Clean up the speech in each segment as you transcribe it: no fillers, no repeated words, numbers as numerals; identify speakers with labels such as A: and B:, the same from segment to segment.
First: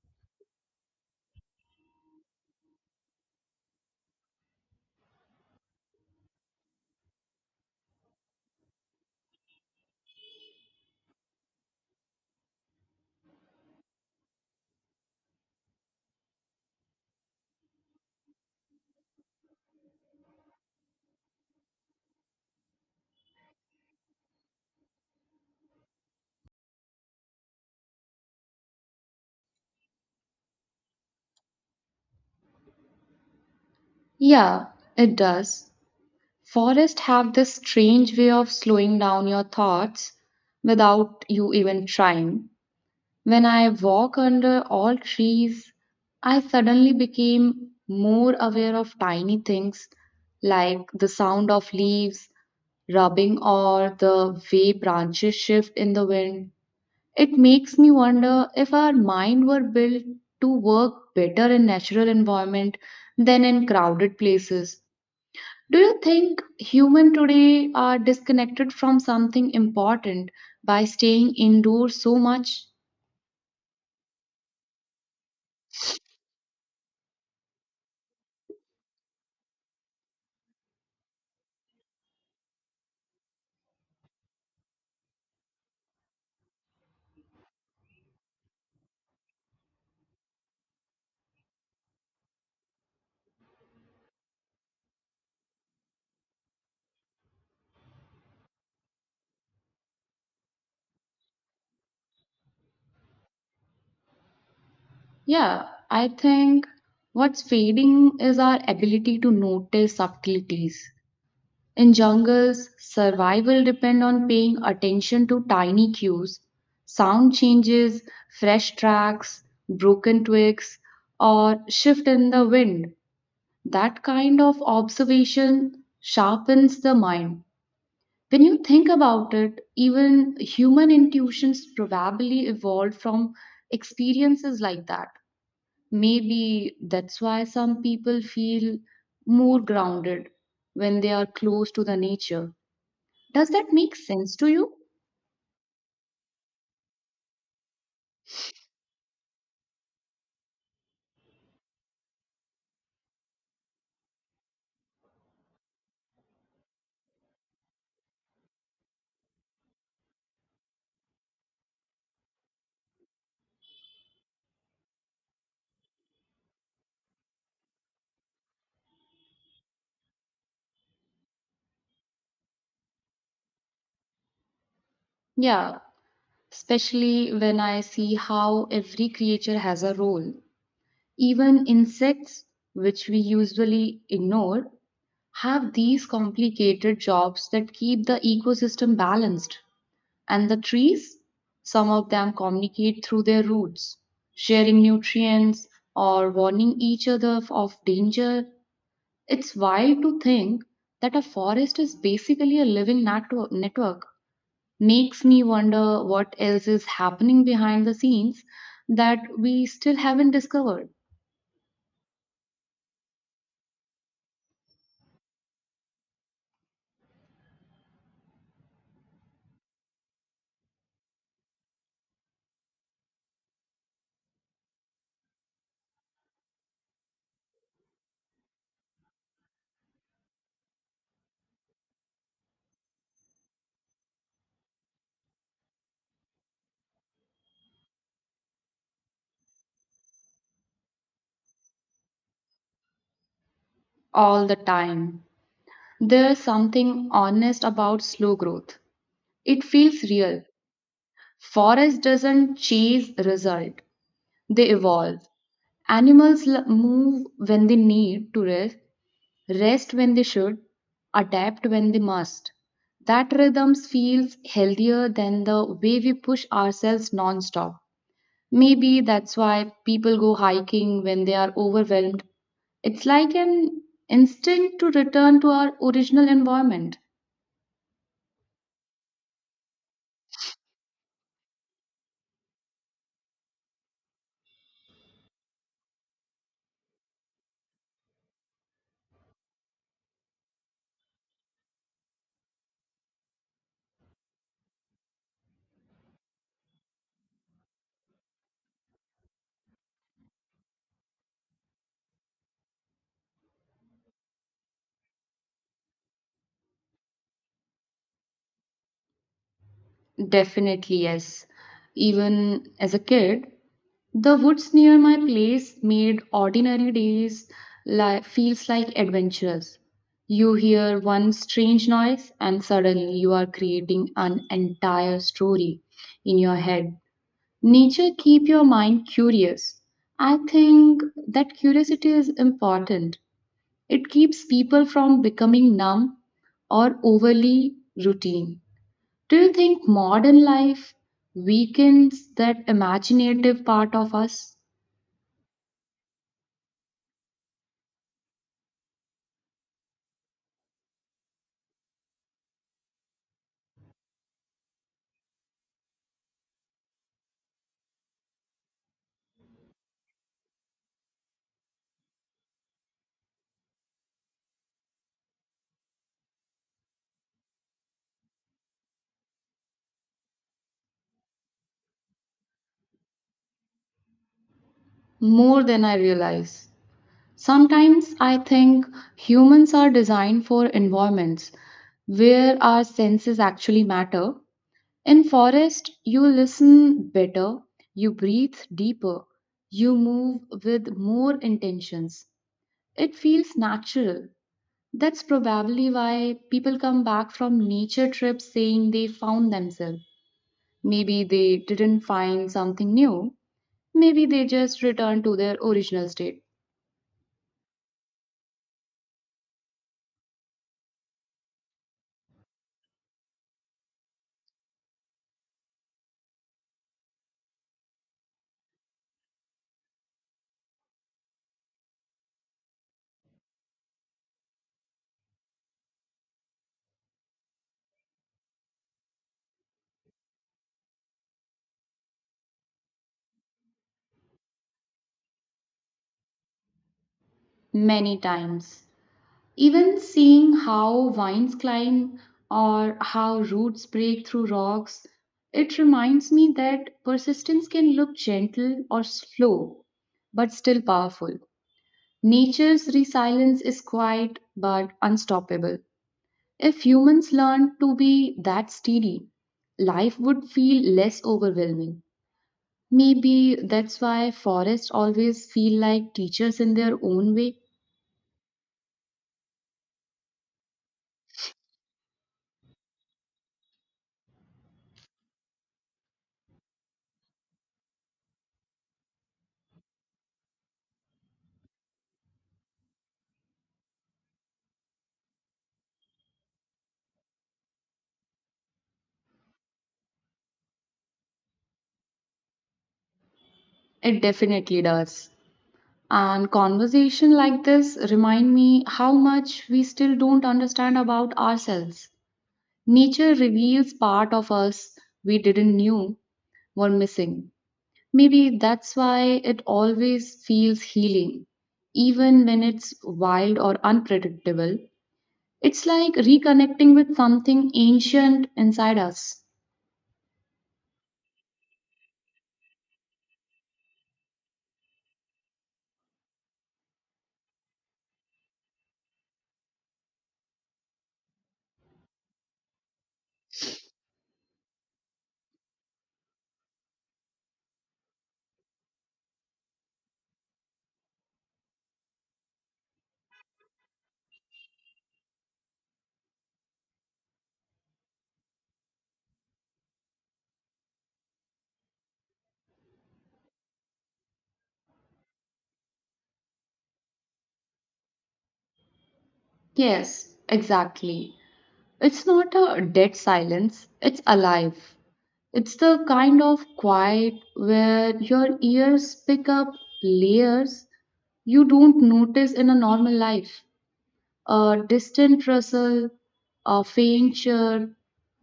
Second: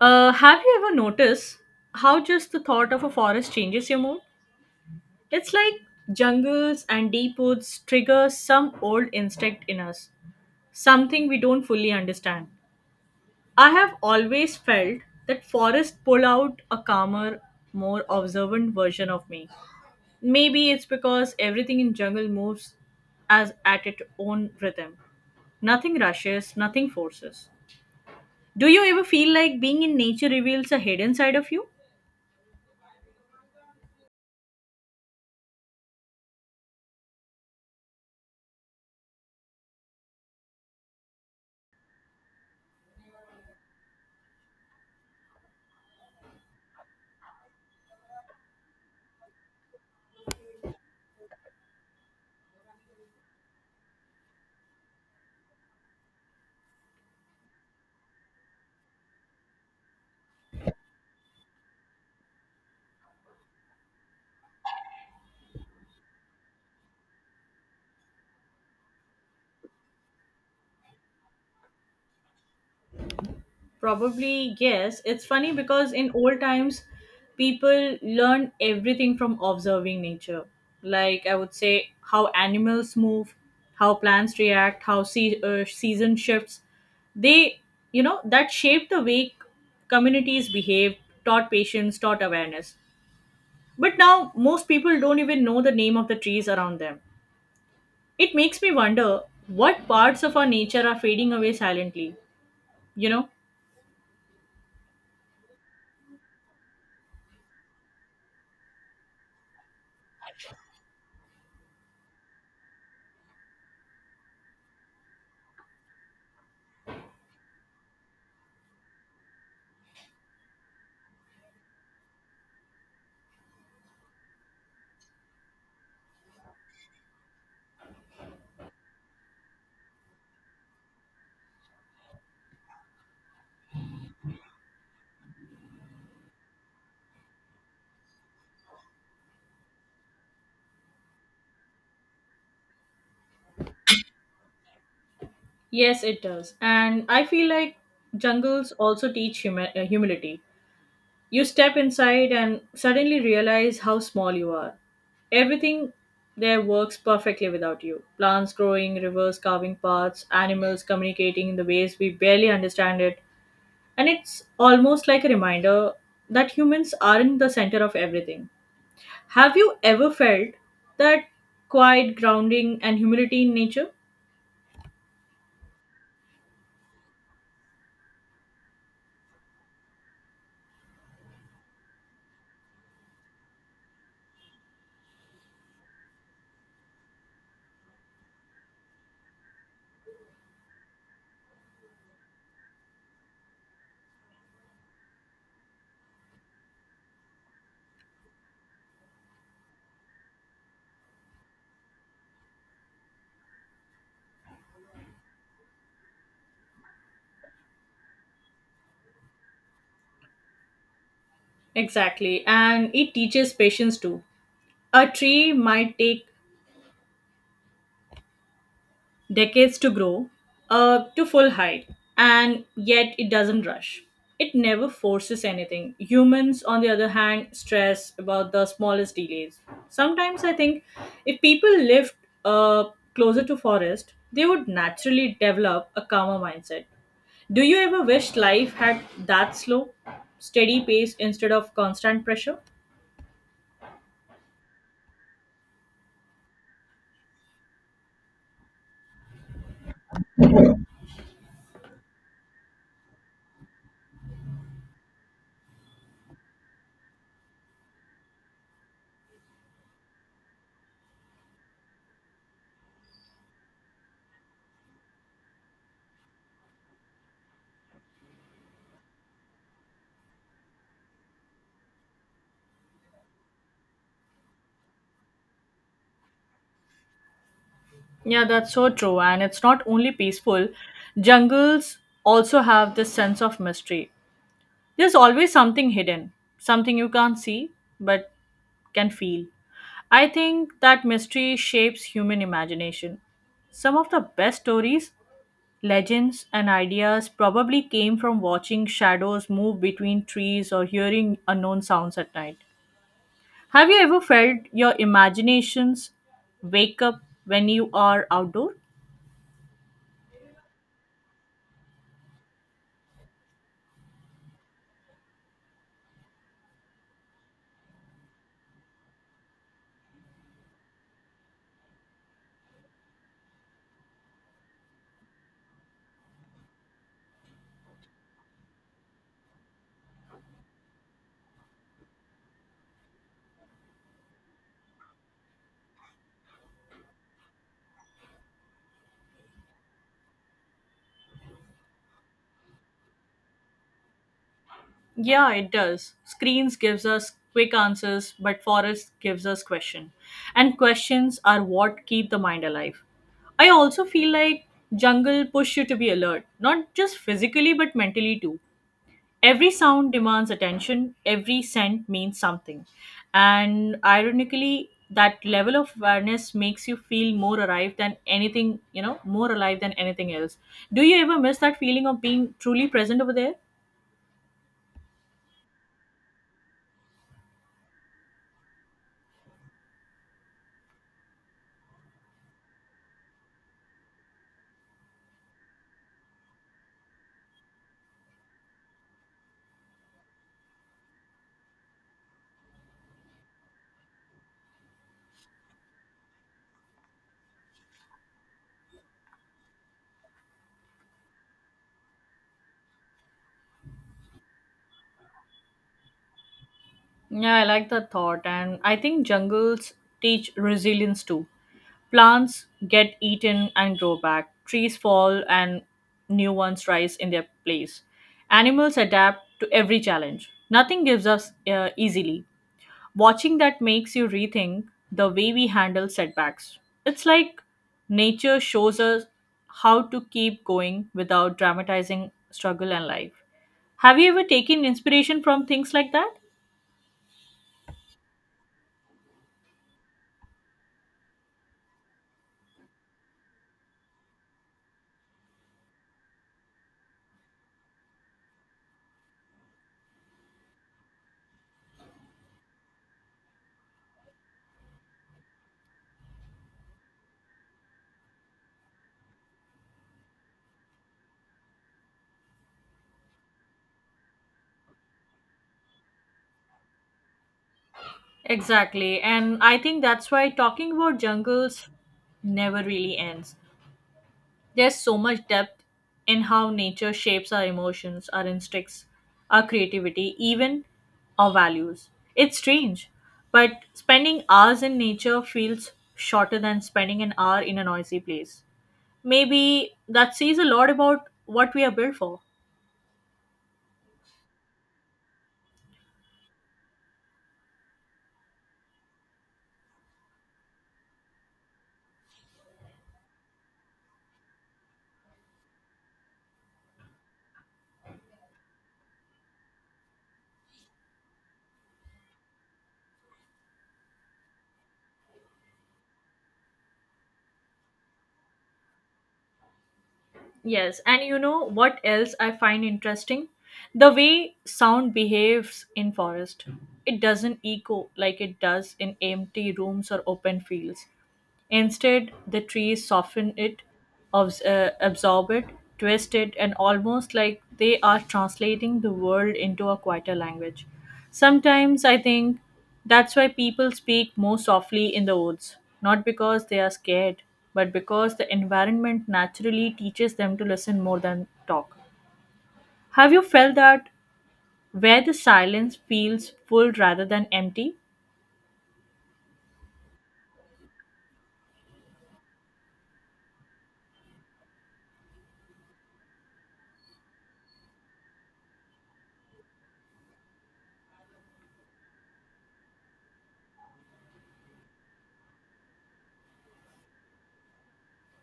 A: Have you ever noticed how just the thought of a forest changes your mood? It's like jungles and deep woods trigger some old instinct in us, something we don't fully understand. I have always felt that forests pull out a calmer, more observant version of me. Maybe it's because everything in jungle moves as at its own rhythm. Nothing rushes, nothing forces. Do you ever feel like being in nature reveals a hidden side of you?
B: Yeah, it does. Forests have this strange way of slowing down your thoughts without you even trying. When I walk under all trees, I suddenly became more aware of tiny things like the sound of leaves rubbing or the way branches shift in the wind. It makes me wonder if our mind were built to work better in natural environment than in crowded places. Do you think humans today are disconnected from something important by staying indoors so much?
A: Probably, yes. It's funny because in old times, people learned everything from observing nature. Like, I would say, how animals move, how plants react, how season shifts. They, you know, that shaped the way communities behaved, taught patience, taught awareness. But now, most people don't even know the name of the trees around them. It makes me wonder what parts of our nature are fading away silently, you know?
B: Yeah, I think what's fading is our ability to notice subtleties. In jungles, survival depend on paying attention to tiny cues, sound changes, fresh tracks, broken twigs, or shift in the wind. That kind of observation sharpens the mind. When you think about it, even human intuitions probably evolved from experiences like that. Maybe that's why some people feel more grounded when they are close to the nature. Does that make sense to you?
A: Yes, it does. And I feel like jungles also teach humility. You step inside and suddenly realize how small you are. Everything there works perfectly without you. Plants growing, rivers carving paths, animals communicating in the ways we barely understand it. And it's almost like a reminder that humans aren't the center of everything. Have you ever felt that quiet grounding and humility in nature?
B: Yeah, especially when I see how every creature has a role. Even insects, which we usually ignore, have these complicated jobs that keep the ecosystem balanced. And the trees, some of them communicate through their roots, sharing nutrients or warning each other of danger. It's wild to think that a forest is basically a living network. Makes me wonder what else is happening behind the scenes that we still haven't discovered
A: Exactly. And it teaches patience too. A tree might take decades to grow to full height, and yet it doesn't rush. It never forces anything. Humans, on the other hand, stress about the smallest delays. Sometimes I think if people lived uh, closer to forest, they would naturally develop a calmer mindset. Do you ever wish life had that slow, steady pace instead of constant pressure?
B: all the time. There's something honest about slow growth. It feels real. Forest doesn't chase result, they evolve. Animals move when they need to rest, rest when they should, adapt when they must. That rhythm feels healthier than the way we push ourselves nonstop. Maybe that's why people go hiking when they are overwhelmed. It's like an instinct to return to our original environment.
A: Yeah, that's so true. And it's not only peaceful, jungles also have this sense of mystery. There's always something hidden, something you can't see but can feel. I think that mystery shapes human imagination. Some of the best stories, legends, and ideas probably came from watching shadows move between trees or hearing unknown sounds at night. Have you ever felt your imaginations wake up when you are outdoors?
B: Definitely, yes. Even as a kid, the woods near my place made ordinary days feels like adventures. You hear one strange noise and suddenly you are creating an entire story in your head. Nature keep your mind curious. I think that curiosity is important. It keeps people from becoming numb or overly routine. Do you think modern life weakens that imaginative part of us?
A: Yeah, it does. Screens gives us quick answers, but forest gives us question. And questions are what keep the mind alive. I also feel like jungle push you to be alert, not just physically but mentally too. Every sound demands attention, every scent means something. And ironically, that level of awareness makes you feel more alive than anything, you know, more alive than anything else. Do you ever miss that feeling of being truly present over there?
B: More than I realize. Sometimes I think humans are designed for environments where our senses actually matter. In forest, you listen better, you breathe deeper, you move with more intentions. It feels natural. That's probably why people come back from nature trips saying they found themselves. Maybe they didn't find something new. Maybe they just returned to their original state.
A: Yeah, I like that thought. And I think jungles teach resilience too. Plants get eaten and grow back, trees fall and new ones rise in their place. Animals adapt to every challenge. Nothing gives us easily. Watching that makes you rethink the way we handle setbacks. It's like nature shows us how to keep going without dramatizing struggle and life. Have you ever taken inspiration from things like that?
B: Many times. Even seeing how vines climb or how roots break through rocks, it reminds me that persistence can look gentle or slow, but still powerful. Nature's resilience is quiet but unstoppable. If humans learned to be that steady, life would feel less overwhelming. Maybe that's why forests always feel like teachers in their own way.
A: Exactly. And I think that's why talking about jungles never really ends. There's so much depth in how nature shapes our emotions, our instincts, our creativity, even our values. It's strange, but spending hours in nature feels shorter than spending an hour in a noisy place. Maybe that says a lot about what we are built for.
B: It definitely does. And conversation like this remind me how much we still don't understand about ourselves. Nature reveals part of us we didn't knew were missing. Maybe that's why it always feels healing, even when it's wild or unpredictable. It's like reconnecting with something ancient inside us.
A: Yes, and you know what else I find interesting? The way sound behaves in forest. It doesn't echo like it does in empty rooms or open fields. Instead, the trees soften it, absorb it, twist it, and almost like they are translating the world into a quieter language. Sometimes I think that's why people speak more softly in the woods, not because they are scared, but because the environment naturally teaches them to listen more than talk. Have you felt that where the silence feels full rather than empty?
B: Yes, exactly. It's not a dead silence, it's alive. It's the kind of quiet where your ears pick up layers you don't notice in a normal life. A distant rustle, a faint chirp,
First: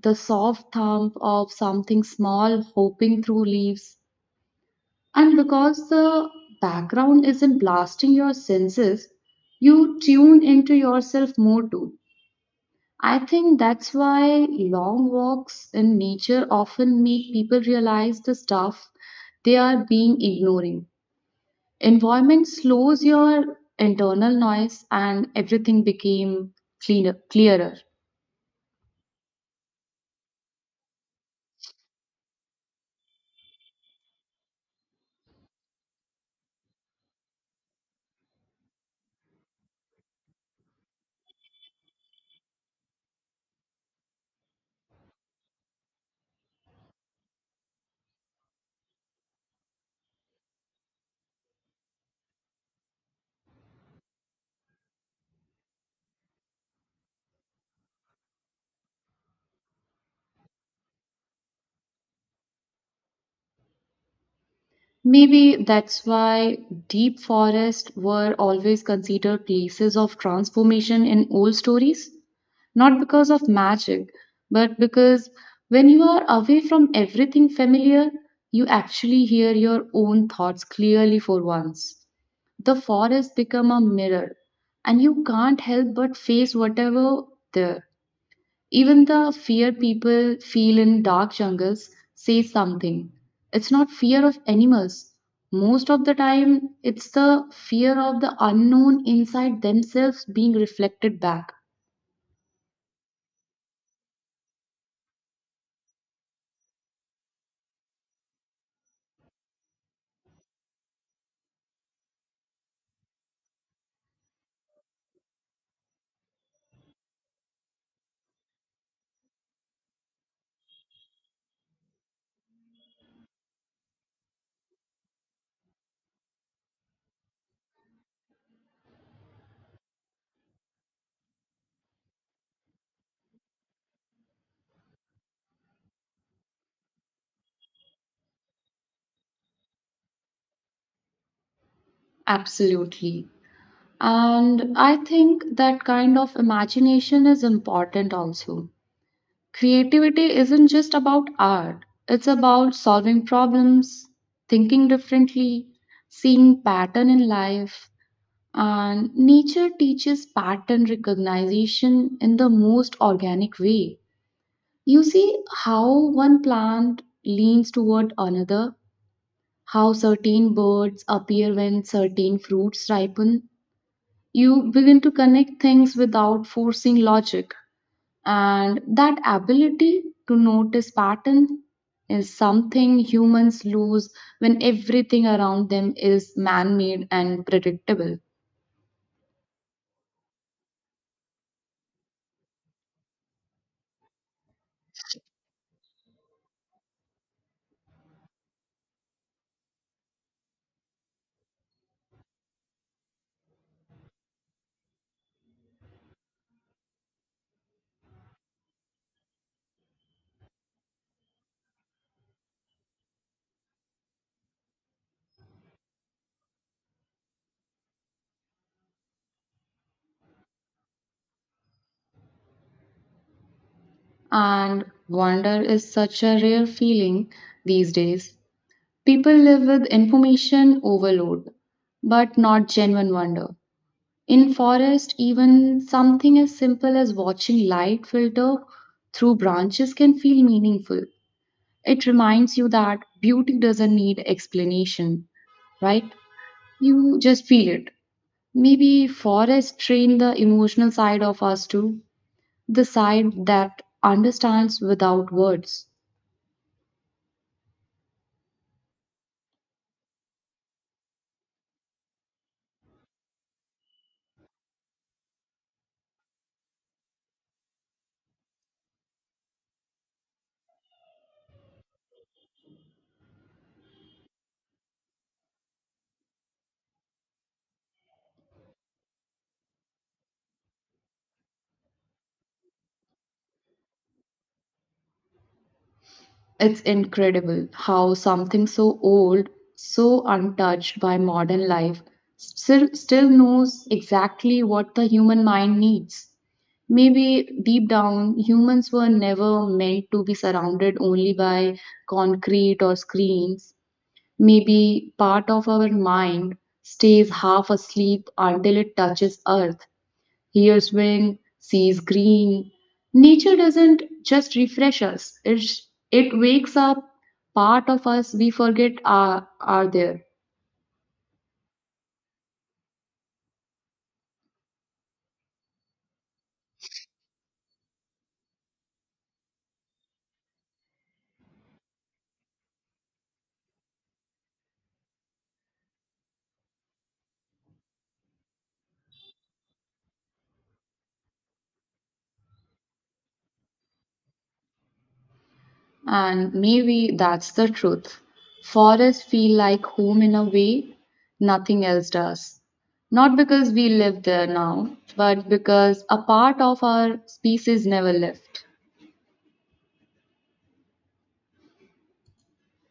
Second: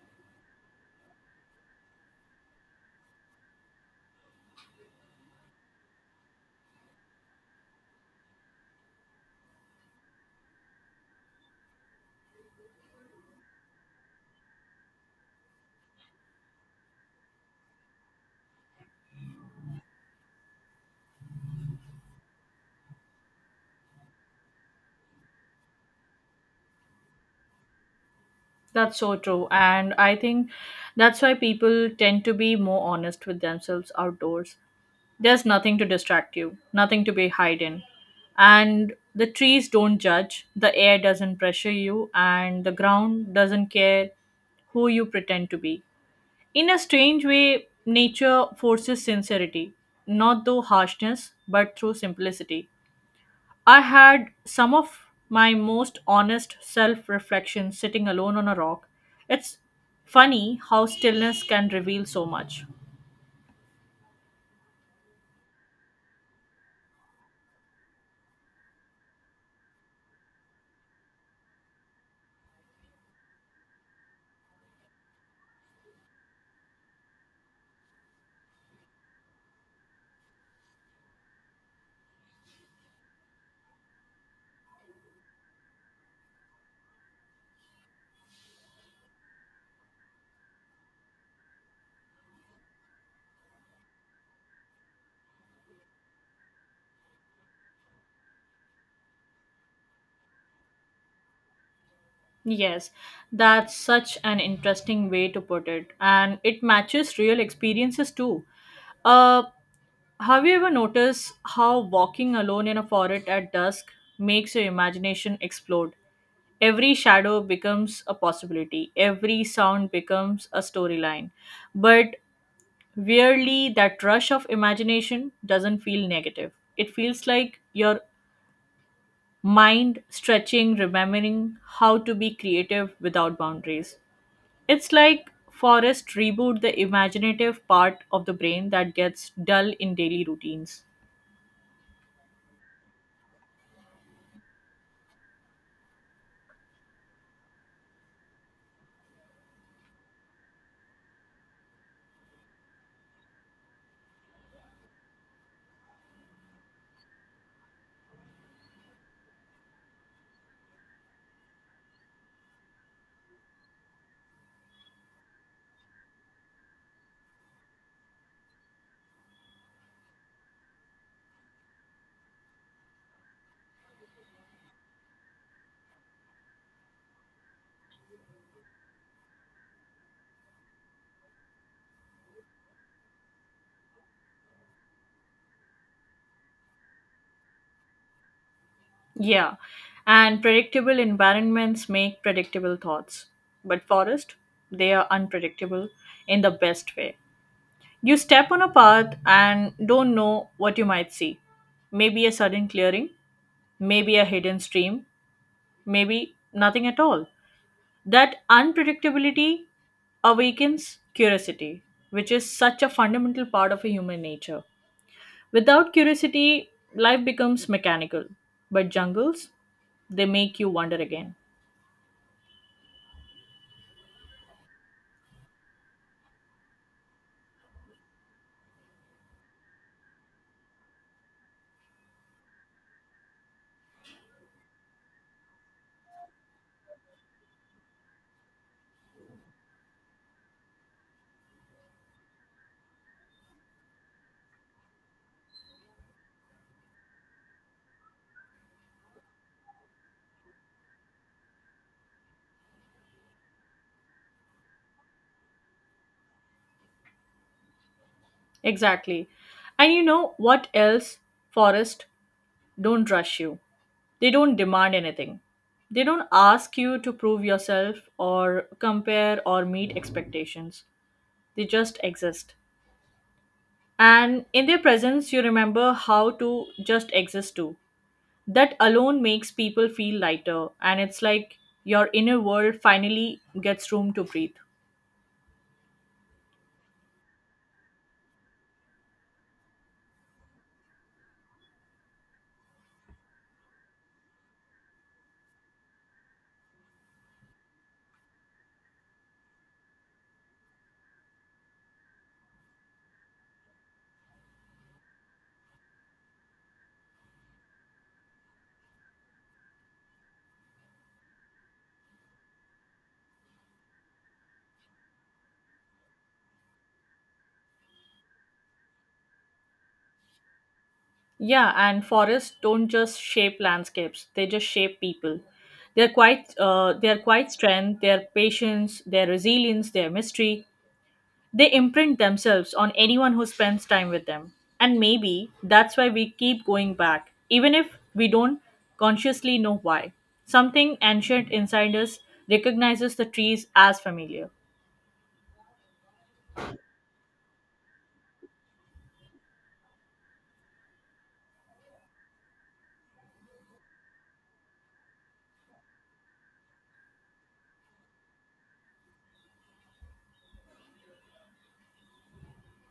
B: the soft thump of something small hopping through leaves. And because the background isn't blasting your senses, you tune into yourself more too. I think that's why long walks in nature often make people realize the stuff they are being ignoring. Environment slows your internal noise and everything became cleaner, clearer.
A: That's so true. And I think that's why people tend to be more honest with themselves outdoors. There's nothing to distract you, nothing to be hidden. And the trees don't judge, the air doesn't pressure you, and the ground doesn't care who you pretend to be. In a strange way, nature forces sincerity, not through harshness, but through simplicity. I had some of my most honest self reflection sitting alone on a rock. It's funny how stillness can reveal so much.
B: Maybe that's why deep forests were always considered places of transformation in old stories. Not because of magic, but because when you are away from everything familiar, you actually hear your own thoughts clearly for once. The forest become a mirror, and you can't help but face whatever there. Even the fear people feel in dark jungles says something. It's not fear of animals. Most of the time, it's the fear of the unknown inside themselves being reflected back.
A: Yes, that's such an interesting way to put it, and it matches real experiences too. Uh, have you ever noticed how walking alone in a forest at dusk makes your imagination explode? Every shadow becomes a possibility, every sound becomes a storyline. But weirdly, that rush of imagination doesn't feel negative. It feels like your mind stretching, remembering how to be creative without boundaries. It's like forest reboot the imaginative part of the brain that gets dull in daily routines.
B: Absolutely. And I think that kind of imagination is important also. Creativity isn't just about art, it's about solving problems, thinking differently, seeing pattern in life. And nature teaches pattern recognition in the most organic way. You see how one plant leans toward another, how certain birds appear when certain fruits ripen. You begin to connect things without forcing logic. And that ability to notice pattern is something humans lose when everything around them is man made and predictable.
A: Yeah, and predictable environments make predictable thoughts. But forest, they are unpredictable in the best way. You step on a path and don't know what you might see. Maybe a sudden clearing, maybe a hidden stream, maybe nothing at all. That unpredictability awakens curiosity, which is such a fundamental part of a human nature. Without curiosity, life becomes mechanical, but jungles, they make you wonder again.
B: And wonder is such a rare feeling these days. People live with information overload, but not genuine wonder. In forest, even something as simple as watching light filter through branches can feel meaningful. It reminds you that beauty doesn't need explanation, right? You just feel it. Maybe forests train the emotional side of us too, the side that understands without words.
A: Exactly. And you know what else? Forest don't rush you. They don't demand anything. They don't ask you to prove yourself or compare or meet expectations. They just exist. And in their presence, you remember how to just exist too. That alone makes people feel lighter, and it's like your inner world finally gets room to breathe.
B: It's incredible how something so old, so untouched by modern life, still knows exactly what the human mind needs. Maybe deep down, humans were never meant to be surrounded only by concrete or screens. Maybe part of our mind stays half asleep until it touches earth hears wind, sees green. Nature doesn't just refresh us, it wakes up part of us we forget are there.
A: Yeah, and forests don't just shape landscapes, they just shape people. They're quite strength, their patience, their resilience, their mystery. They imprint themselves on anyone who spends time with them. And maybe that's why we keep going back, even if we don't consciously know why. Something ancient inside us recognizes the trees as familiar.
B: And maybe that's the truth. Forests feel like home in a way nothing else does. Not because we live there now, but because a part of our species never left.